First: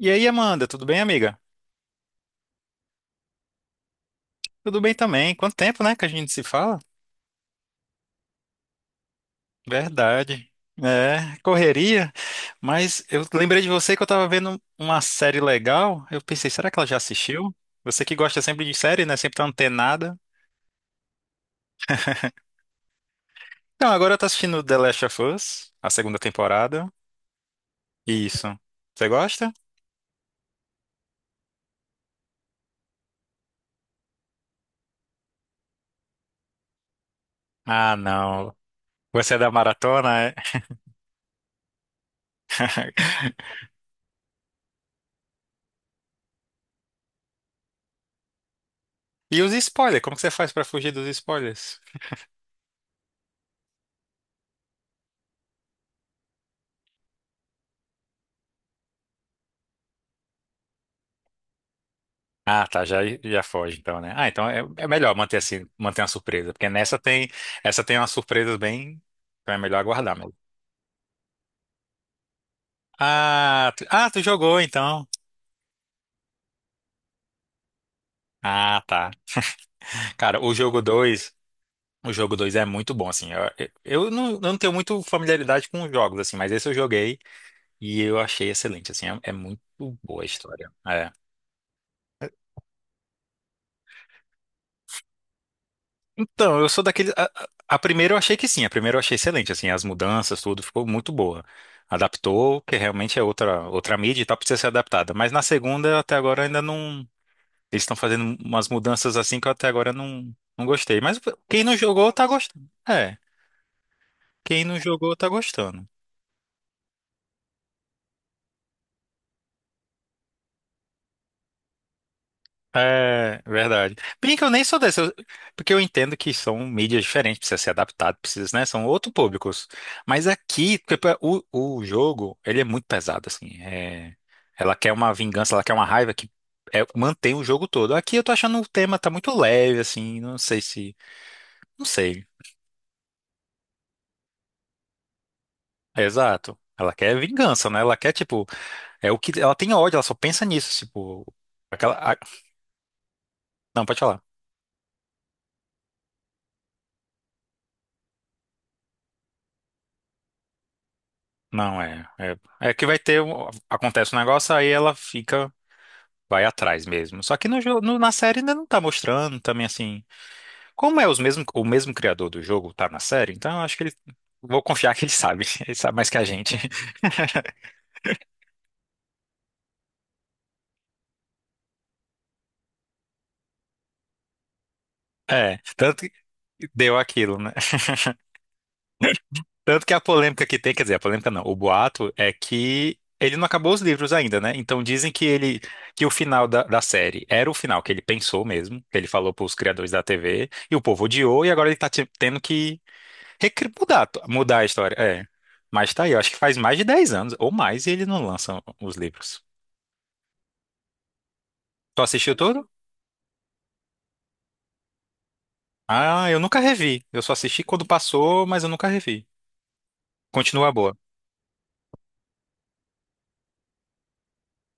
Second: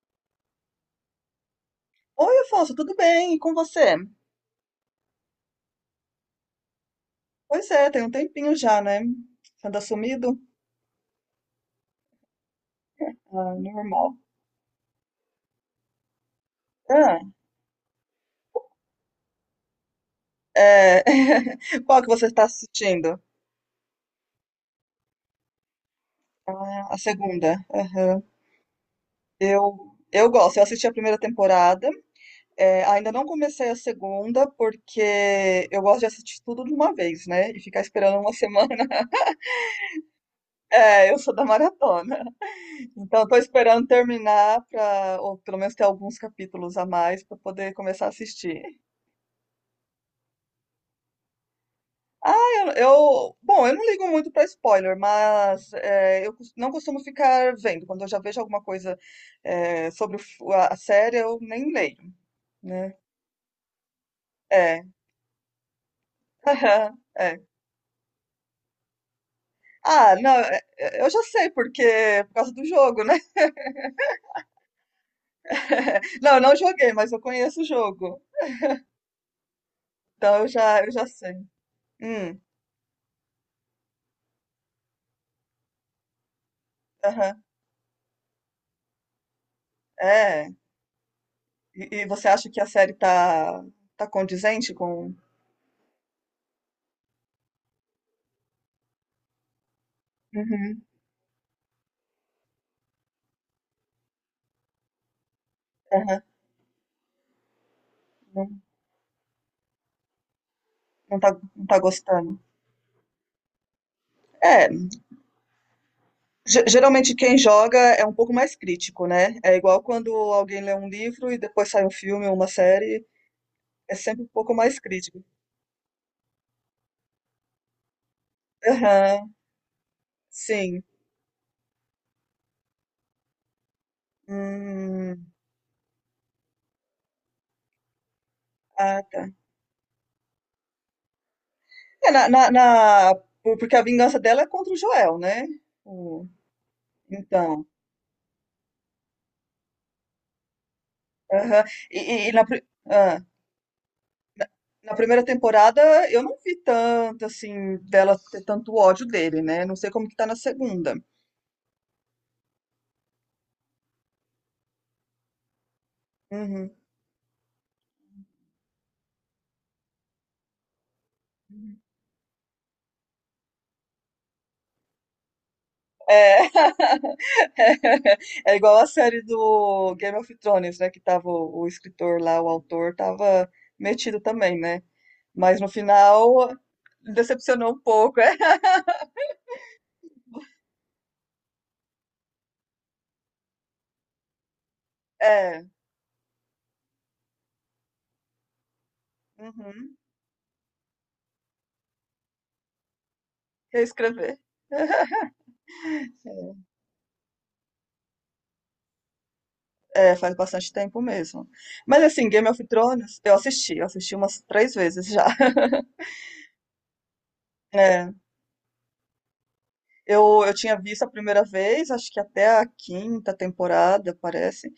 E aí, Amanda, tudo bem, amiga? Oi, Afonso, tudo bem? E com você? Tudo bem também. Quanto tempo, né, que a gente se fala? Pois é, tem um tempinho já, né? Você anda sumido? Verdade. É, correria. Mas eu Ah, lembrei de você que eu normal. tava vendo uma série legal. Eu pensei, será que ela já Ah, assistiu? Você que gosta sempre de série, né? Sempre tá antenada. é, qual que você está assistindo? Então, agora eu tô assistindo The Last of Us, a segunda Ah, temporada. a segunda. Aham. Isso. Você gosta? Eu gosto, eu assisti a primeira temporada. É, ainda não comecei a segunda, porque eu gosto de assistir tudo de uma vez, né? E ficar Ah, esperando uma não. semana. Você é da maratona, é? É, eu sou da maratona. Então, eu tô esperando terminar, ou pelo menos ter alguns capítulos a mais para poder começar a assistir. E os spoilers? Como que você faz pra fugir dos spoilers? Ah, bom, eu não ligo muito pra spoiler, mas é, não costumo ficar vendo. Quando eu já vejo alguma coisa sobre o f- a série, eu nem leio, Ah, tá, né? já foge então, né? Ah, então é, É, é melhor manter assim, manter uma surpresa, porque nessa tem, é. essa tem umas surpresas bem, então é melhor Ah, aguardar não, mesmo. é, é, eu já sei porque por causa do jogo, né? Ah, tu jogou então. Não, eu não joguei, mas eu conheço o jogo, Ah, tá. então Cara, eu o jogo já, eu já dois, sei. o jogo Hum, dois é muito bom assim. Eu não tenho muito familiaridade com os jogos assim, mas esse eu joguei aham, e eu achei excelente assim, é muito boa a é. história. É. E você acha que a série tá condizente com? Então, eu sou daquele. A primeira eu achei que sim, a primeira eu achei excelente, assim, as mudanças, tudo Uhum, ficou muito boa. Adaptou, que realmente é outra, outra mídia e tal, precisa ser adaptada. Mas na segunda, até aham, agora, ainda não. Eles estão fazendo não, umas mudanças assim que eu até agora não gostei. Mas não tá, quem não não tá jogou tá gostando? gostando. É, quem É. não jogou tá gostando. Geralmente quem joga é um pouco mais crítico, né? É igual quando alguém lê um livro e depois sai um filme ou uma série, É, é verdade. sempre um Bem que eu pouco nem sou mais desse, eu, crítico. porque eu entendo que são mídias diferentes, precisa ser adaptado, precisa, né? São outros Aham, públicos. Mas aqui, sim. tipo, o jogo, ele é muito pesado, assim. É, ela quer uma Hum, vingança, ela quer uma raiva que é, mantém o jogo todo. Aqui eu tô achando o tema ah, tá tá. muito leve, assim, não sei se. Não É, sei. Porque a vingança dela é contra o Joel, né? O- Exato. Ela quer então vingança, né? Ela quer, tipo, é o que. Ela tem ódio, ela só pensa nisso, tipo. aham. E, Aquela. A- e- e na, pri- ah, não, pode falar. na, na primeira temporada eu não vi tanto, assim, dela ter tanto ódio dele, né? Não sei como que tá na segunda. Não, é. É que vai ter. Um- Acontece um negócio, aí ela fica. Vai Uhum. atrás mesmo. Só que no, jo- no- na série ainda não tá mostrando também assim. Como é os mesmo, o mesmo criador do jogo tá na série, então eu acho que ele. Vou confiar que ele sabe. Ele sabe mais que a É, gente. é igual a série do Game of Thrones, né? Que tava o escritor lá, o autor, tava metido também, né? É. Mas no Tanto que final deu aquilo, né? decepcionou um pouco. Tanto que a polêmica que tem, quer dizer, a polêmica não, o boato é que ele não acabou os livros ainda, né? Então dizem que É, ele, é, que o final da, da série era o final que ele pensou mesmo, que ele falou para os criadores uhum, da TV, e o povo odiou, e agora ele tá te- tendo que recri- mudar, reescrever. mudar a história. É. Mas tá aí, eu acho que faz mais de dez anos ou mais e ele não lança os livros. É, faz bastante tempo mesmo. Tu Mas assim, assistiu Game of todo? Thrones, eu assisti umas três vezes já. Ah, eu nunca revi. Eu só assisti quando É, passou, mas eu nunca revi. eu Continua tinha boa. visto a primeira vez, acho que até a quinta temporada, parece.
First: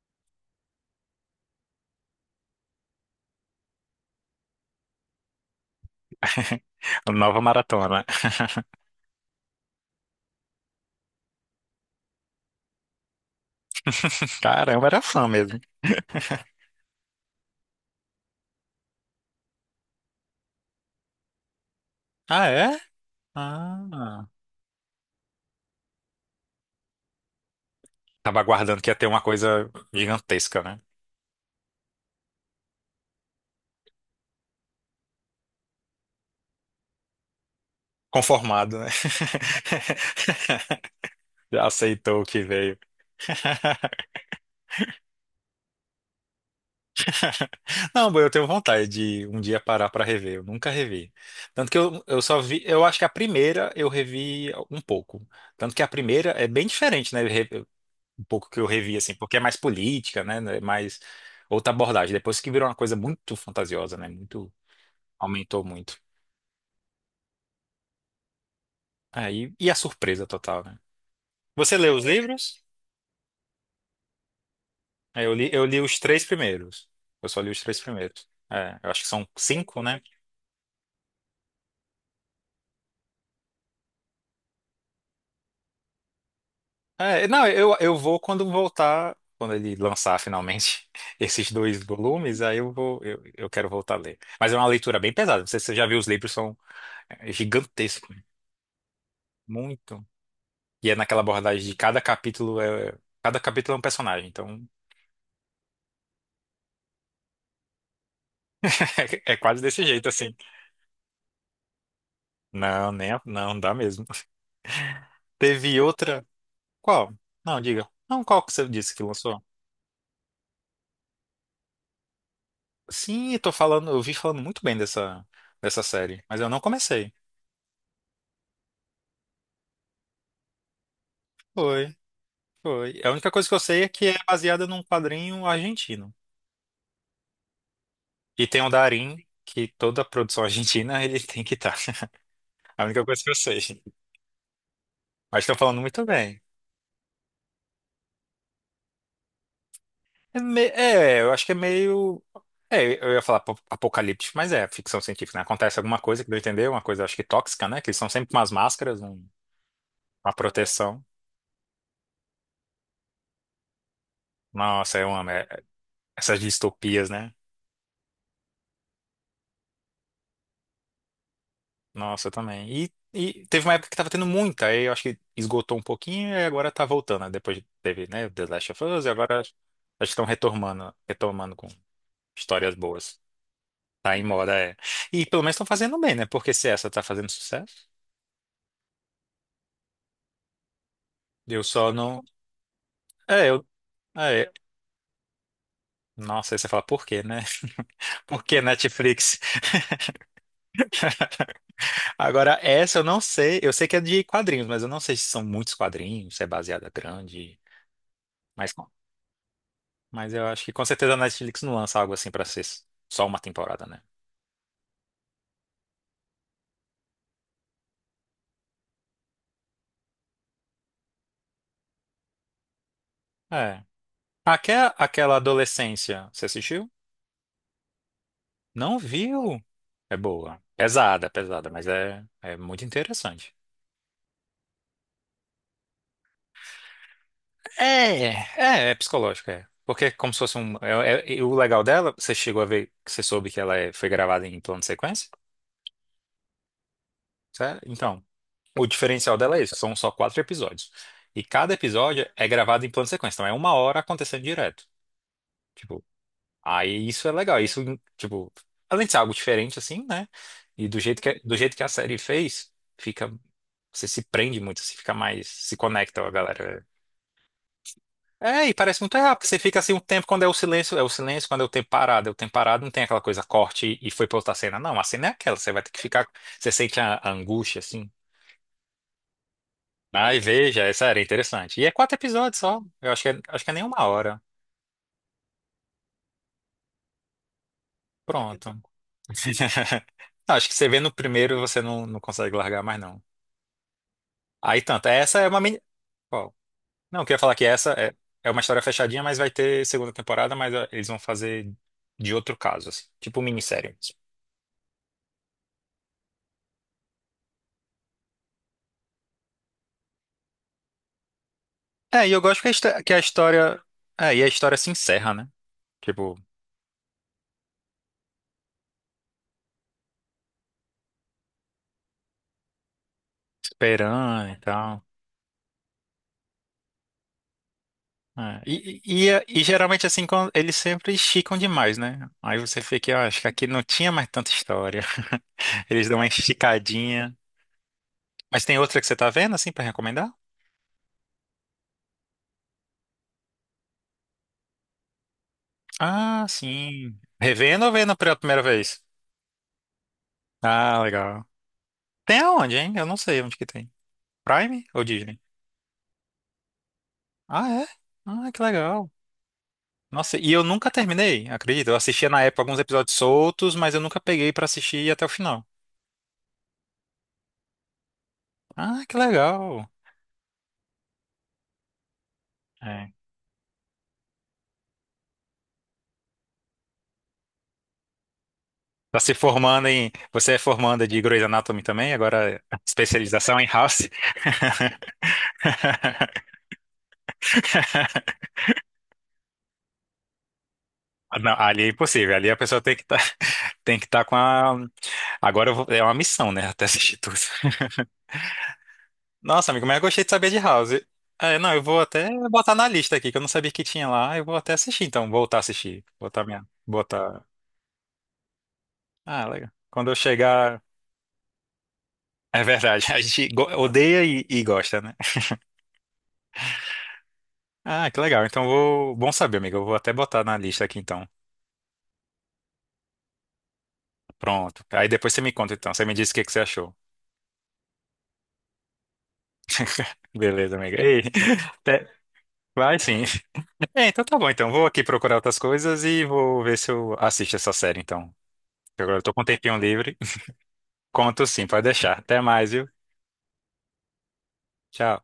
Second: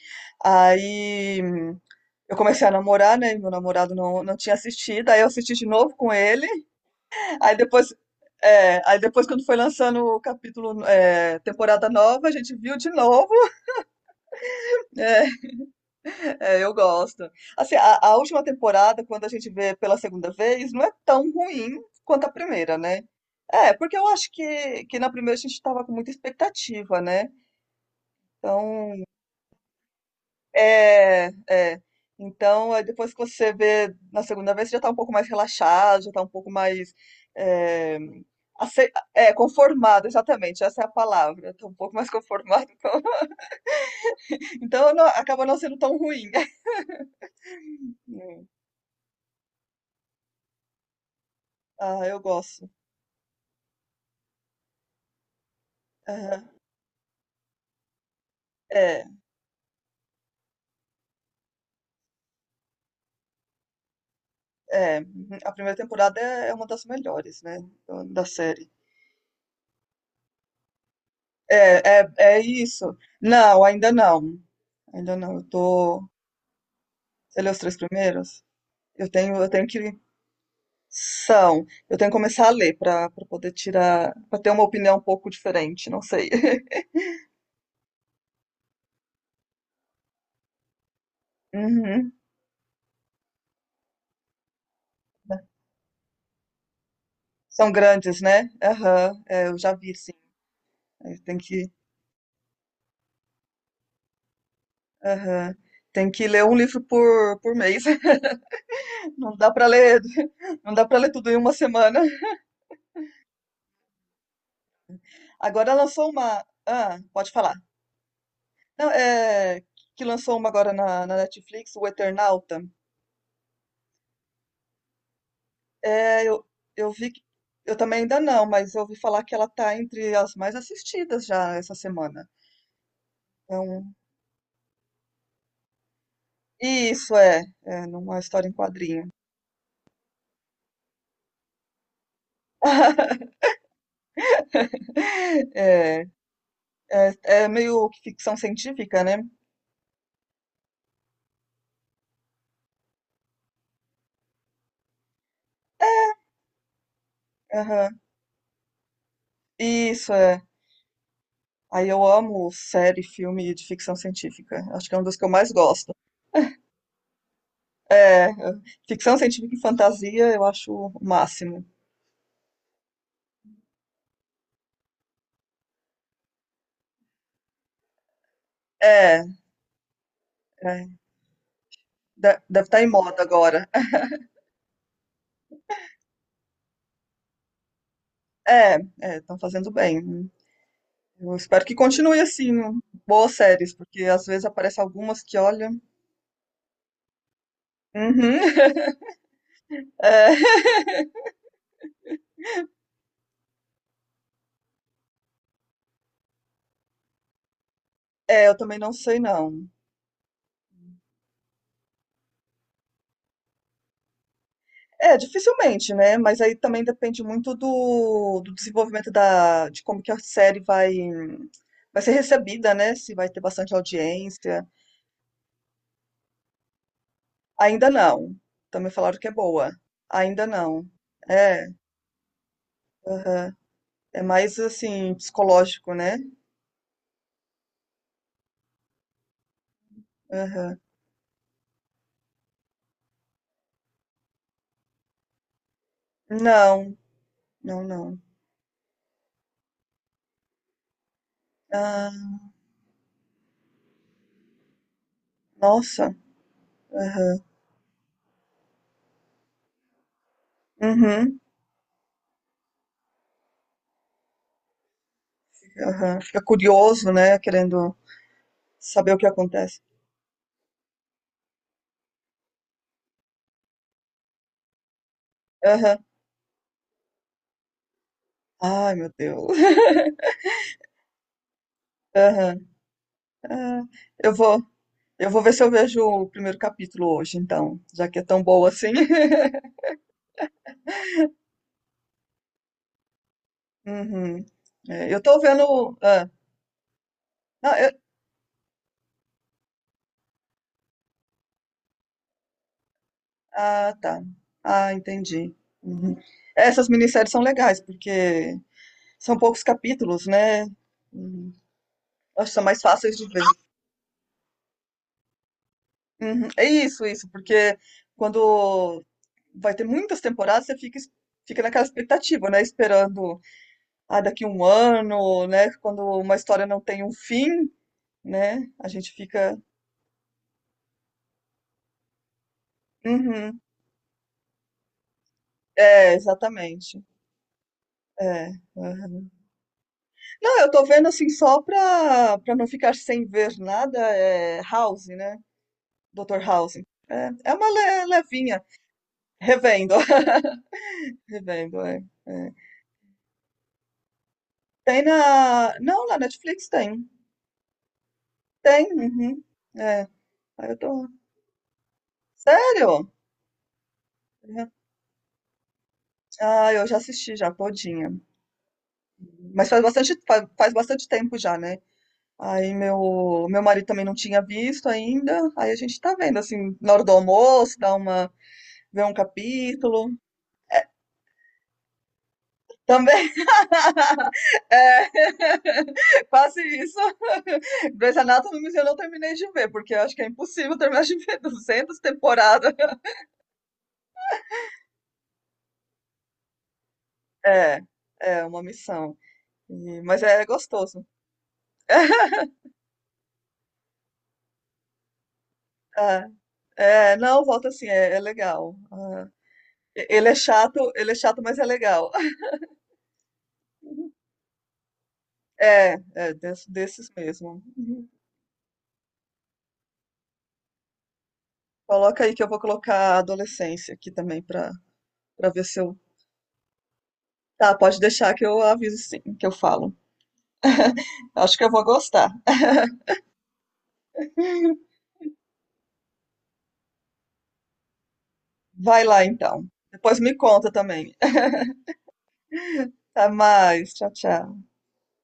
Aí eu comecei a namorar, né? E meu namorado não tinha assistido, aí eu assisti de novo com ele. Nova Aí depois, maratona. Quando foi lançando o capítulo, temporada nova, a gente viu de novo. Caramba, era É, fã mesmo. é, eu gosto. Assim, a última temporada, quando a gente vê pela segunda vez, não é tão ruim quanto a Ah, primeira, é? né? É, porque eu Ah. acho que na primeira a gente estava com muita expectativa, né? Tava aguardando que ia Então, ter uma coisa gigantesca, né? é, é. Então, aí depois que você vê na segunda vez, você já tá um pouco mais relaxado, já tá um pouco mais é, Conformado, né? Conformado, exatamente, essa é a palavra. Já Tá um pouco mais aceitou o que conformado, veio. então, então acaba não sendo tão ruim. Não, eu tenho Hum. vontade de um dia parar pra rever. Eu nunca revi. Tanto que Ah, eu eu só vi. gosto. Eu acho que a primeira eu revi um pouco. Tanto que a primeira é Aham. bem diferente, né? re- Um pouco que eu revi, É, assim, porque é mais política, né? É mais outra abordagem. Depois que virou uma coisa muito fantasiosa, né? Muito. é, uhum. A Aumentou primeira muito. temporada é uma das melhores, né, da série. Aí, e a surpresa total, né? Você leu É, os é, é livros? isso. Não, ainda não. Ainda É, eu não. Eu li, eu li os tô. três primeiros. Eu só Você li leu os os três três primeiros. primeiros? É, eu acho que Eu são tenho, eu tenho cinco, que né? São. Eu tenho que começar a ler para para poder tirar, para ter uma opinião um pouco diferente, não sei. É, não, eu vou quando voltar, quando ele lançar finalmente esses dois Uhum. volumes, aí eu vou, eu quero voltar a ler. Mas é uma leitura bem pesada. Você já viu os livros, são é, São gigantescos, grandes, né? né? Aham, é, eu já vi, Muito. sim. E é É, naquela tem abordagem que, de cada capítulo é um personagem, então aham. Tem que ler um livro por mês. é, é Não dá quase para desse ler, jeito assim. não dá para ler tudo em uma semana. Não, nem, a- não dá mesmo. Agora Teve lançou outra. uma, ah, Qual? pode falar. Não, diga. Não, qual que você Não, disse que lançou? é que lançou uma agora na, na Netflix, o Eternauta. Sim, eu tô falando, eu vi falando muito bem dessa, dessa série, É, mas eu, eu não eu vi, comecei. Eu também ainda não, mas eu ouvi falar que ela tá entre as mais assistidas já essa Foi, semana. foi. A única coisa que É eu sei é um que é baseada num quadrinho argentino. isso, é. É, numa E história em tem o quadrinho. Darín, que toda produção argentina ele tem que estar. A única coisa que eu sei. Mas estão falando muito É, bem. é, é meio que ficção científica, né. É, me- é, eu acho que é meio. É, eu ia falar apo- apocalíptico, mas é ficção científica, né? Acontece alguma coisa que não entendeu, uma coisa acho que tóxica, né? Que eles Aham. são sempre umas máscaras, um- Isso, uma é. proteção. Aí eu amo série, filme de ficção científica. Acho que Nossa, é uma eu das que eu amo é, mais gosto. essas distopias, né? É, ficção científica e fantasia eu acho o máximo. Nossa, eu também. E teve uma época que tava tendo muita, aí eu acho que esgotou um pouquinho e agora tá voltando, né? Depois teve, né, The Last of Us e É, agora acho que estão é. retomando, retomando com De deve histórias estar em boas. moda agora. Tá em moda, é. E pelo menos estão fazendo bem, né? Porque se essa tá fazendo sucesso, É, é, estão fazendo bem. Eu eu espero que só continue não. assim, boas É, eu. séries, porque às vezes É. aparecem algumas que, olham. Nossa, aí você fala, por quê, né? Uhum. Por que Netflix? É. Agora, essa eu não sei. Eu sei que é de quadrinhos, mas eu não sei se são muitos quadrinhos, se é baseada grande. É, eu Mas. também não sei não. Mas eu acho que com certeza a Netflix não lança algo assim pra ser só uma temporada, né? É, dificilmente, né, mas aí também depende muito do desenvolvimento da de como que a série vai ser recebida, né, se vai ter bastante É. audiência. Aquela, aquela adolescência, você assistiu? Ainda não, também Não falaram que é viu? boa. É Ainda boa. não. Pesada, É, pesada, mas é muito interessante. aham. É mais, assim, psicológico, né. É, é psicológica, é. Porque é como se fosse um, Aham. é- é- e o legal dela, você chegou a ver, você soube que ela é- foi gravada em plano de sequência? Não, Certo? não, não. Então, o diferencial dela é isso, são só quatro episódios. E cada episódio Ah, é gravado em plano de sequência, então é uma hora acontecendo direto. Tipo. nossa. Aí isso é Aham. legal, isso, tipo, além de ser algo diferente, assim, né? E do jeito que, é, Uhum. do jeito que a série fez, fica, você se prende muito, você fica mais, se Aham. conecta, ó, Fica galera, né. curioso, né, querendo É, e parece saber muito o que rápido, você fica acontece. assim um tempo, quando é o silêncio, quando é o tempo parado, é o tempo parado, não tem aquela coisa corte e foi pra outra cena, não, a cena é aquela, você vai ter que Aham. ficar, você sente a angústia, assim. Ai, meu Deus. Ai, veja, essa era interessante. E é quatro episódios Aham. só, eu acho que é nem Ah, uma eu hora. vou, eu vou ver se eu vejo o primeiro capítulo hoje, então, já que é tão boa Pronto. assim. Não, acho que você vê no primeiro, você não, não consegue largar mais, não. Uhum. Aí tanto, É, eu tô essa é uma mini... vendo. Ah, Ó, não, eu queria falar que não, essa é, é uma história fechadinha, mas vai ter segunda temporada, mas ó, eles vão fazer de outro caso, assim, tipo minissérie ah, mesmo. tá. Ah, entendi. Uhum. É, essas minisséries são legais, porque são poucos capítulos, né? Uhum. É, e eu Acho que gosto são que a mais histó- que fáceis a de ver. história... É, e a história se encerra, né? Tipo, Uhum. É isso, isso, porque quando vai ter muitas temporadas, você fica, fica naquela expectativa, né? Esperando, ah, daqui esperando e um tal. ano, né? Quando uma história não tem um fim, É, né? A E, gente fica. e geralmente assim, quando eles sempre esticam demais, né? Aí você fica, ah, acho que Uhum. aqui não tinha mais tanta história. Eles É, dão uma exatamente. esticadinha. É. Mas tem outra que você tá Aham. vendo, assim, pra recomendar? Não, eu tô vendo assim só pra não ficar sem ver nada, é House, né? Dr. Ah, House. sim. É, é uma Revendo ou le- vendo pela primeira levinha. vez? Revendo. Ah, legal. Revendo, é, Tem é. aonde, hein? Eu não sei onde que tem. Prime ou Tem Disney? na. Não, na Netflix tem. Ah, é? Ah, que Tem, legal. uhum. É. Nossa, e eu Aí eu nunca tô. terminei, acredito. Eu assistia na época alguns Sério? episódios soltos, mas eu nunca peguei pra É. assistir até o final. Ah, eu já assisti já, todinha. Ah, que Mas faz legal. bastante tempo já, né? Aí É. meu marido também não tinha visto ainda. Aí a gente tá vendo assim, na hora do almoço, dá uma, vê um Tá se formando em. capítulo. Você é formanda de Grey's Anatomy também, agora Também especialização em House. é, quase isso. Grey's Anatomy eu não terminei de ver, porque eu acho que é impossível terminar de ver Não, ali é 200 impossível. Ali a temporadas. pessoa tem que estar tem que tá com a. Agora eu vou, é uma missão, né? Até assistir tudo. É, é uma missão. Nossa, amigo, mas eu Mas gostei de é saber de House. gostoso. É, não, eu vou até botar na lista aqui, que eu não sabia que tinha lá. Eu vou até assistir, então. Voltar a assistir. É, Botar minha. é, Botar. não, volta assim, é, é legal. Ah, Ah, legal. Quando eu chegar. Ele é chato, mas é legal. É verdade. A gente go- odeia e gosta, né? É, é desses mesmo. Uhum. Ah, que legal. Então vou. Bom saber, amigo. Eu vou até botar na lista aqui, então. Coloca aí que eu vou colocar a adolescência aqui também pra Pronto. Aí depois você para me ver conta, se então. eu. Você me diz o que que você achou. Tá, pode deixar que eu aviso sim, que eu falo. Beleza, amiga. Ei, Acho que eu vou até, gostar. vai sim. É, então tá bom, então. Vou aqui procurar outras coisas e vou ver se eu assisto essa série, então. Porque Vai agora eu lá tô com um então. tempinho livre. Depois me conta também. Conto sim, pode deixar. Até mais, viu? Até mais. Tchau, tchau. Tchau.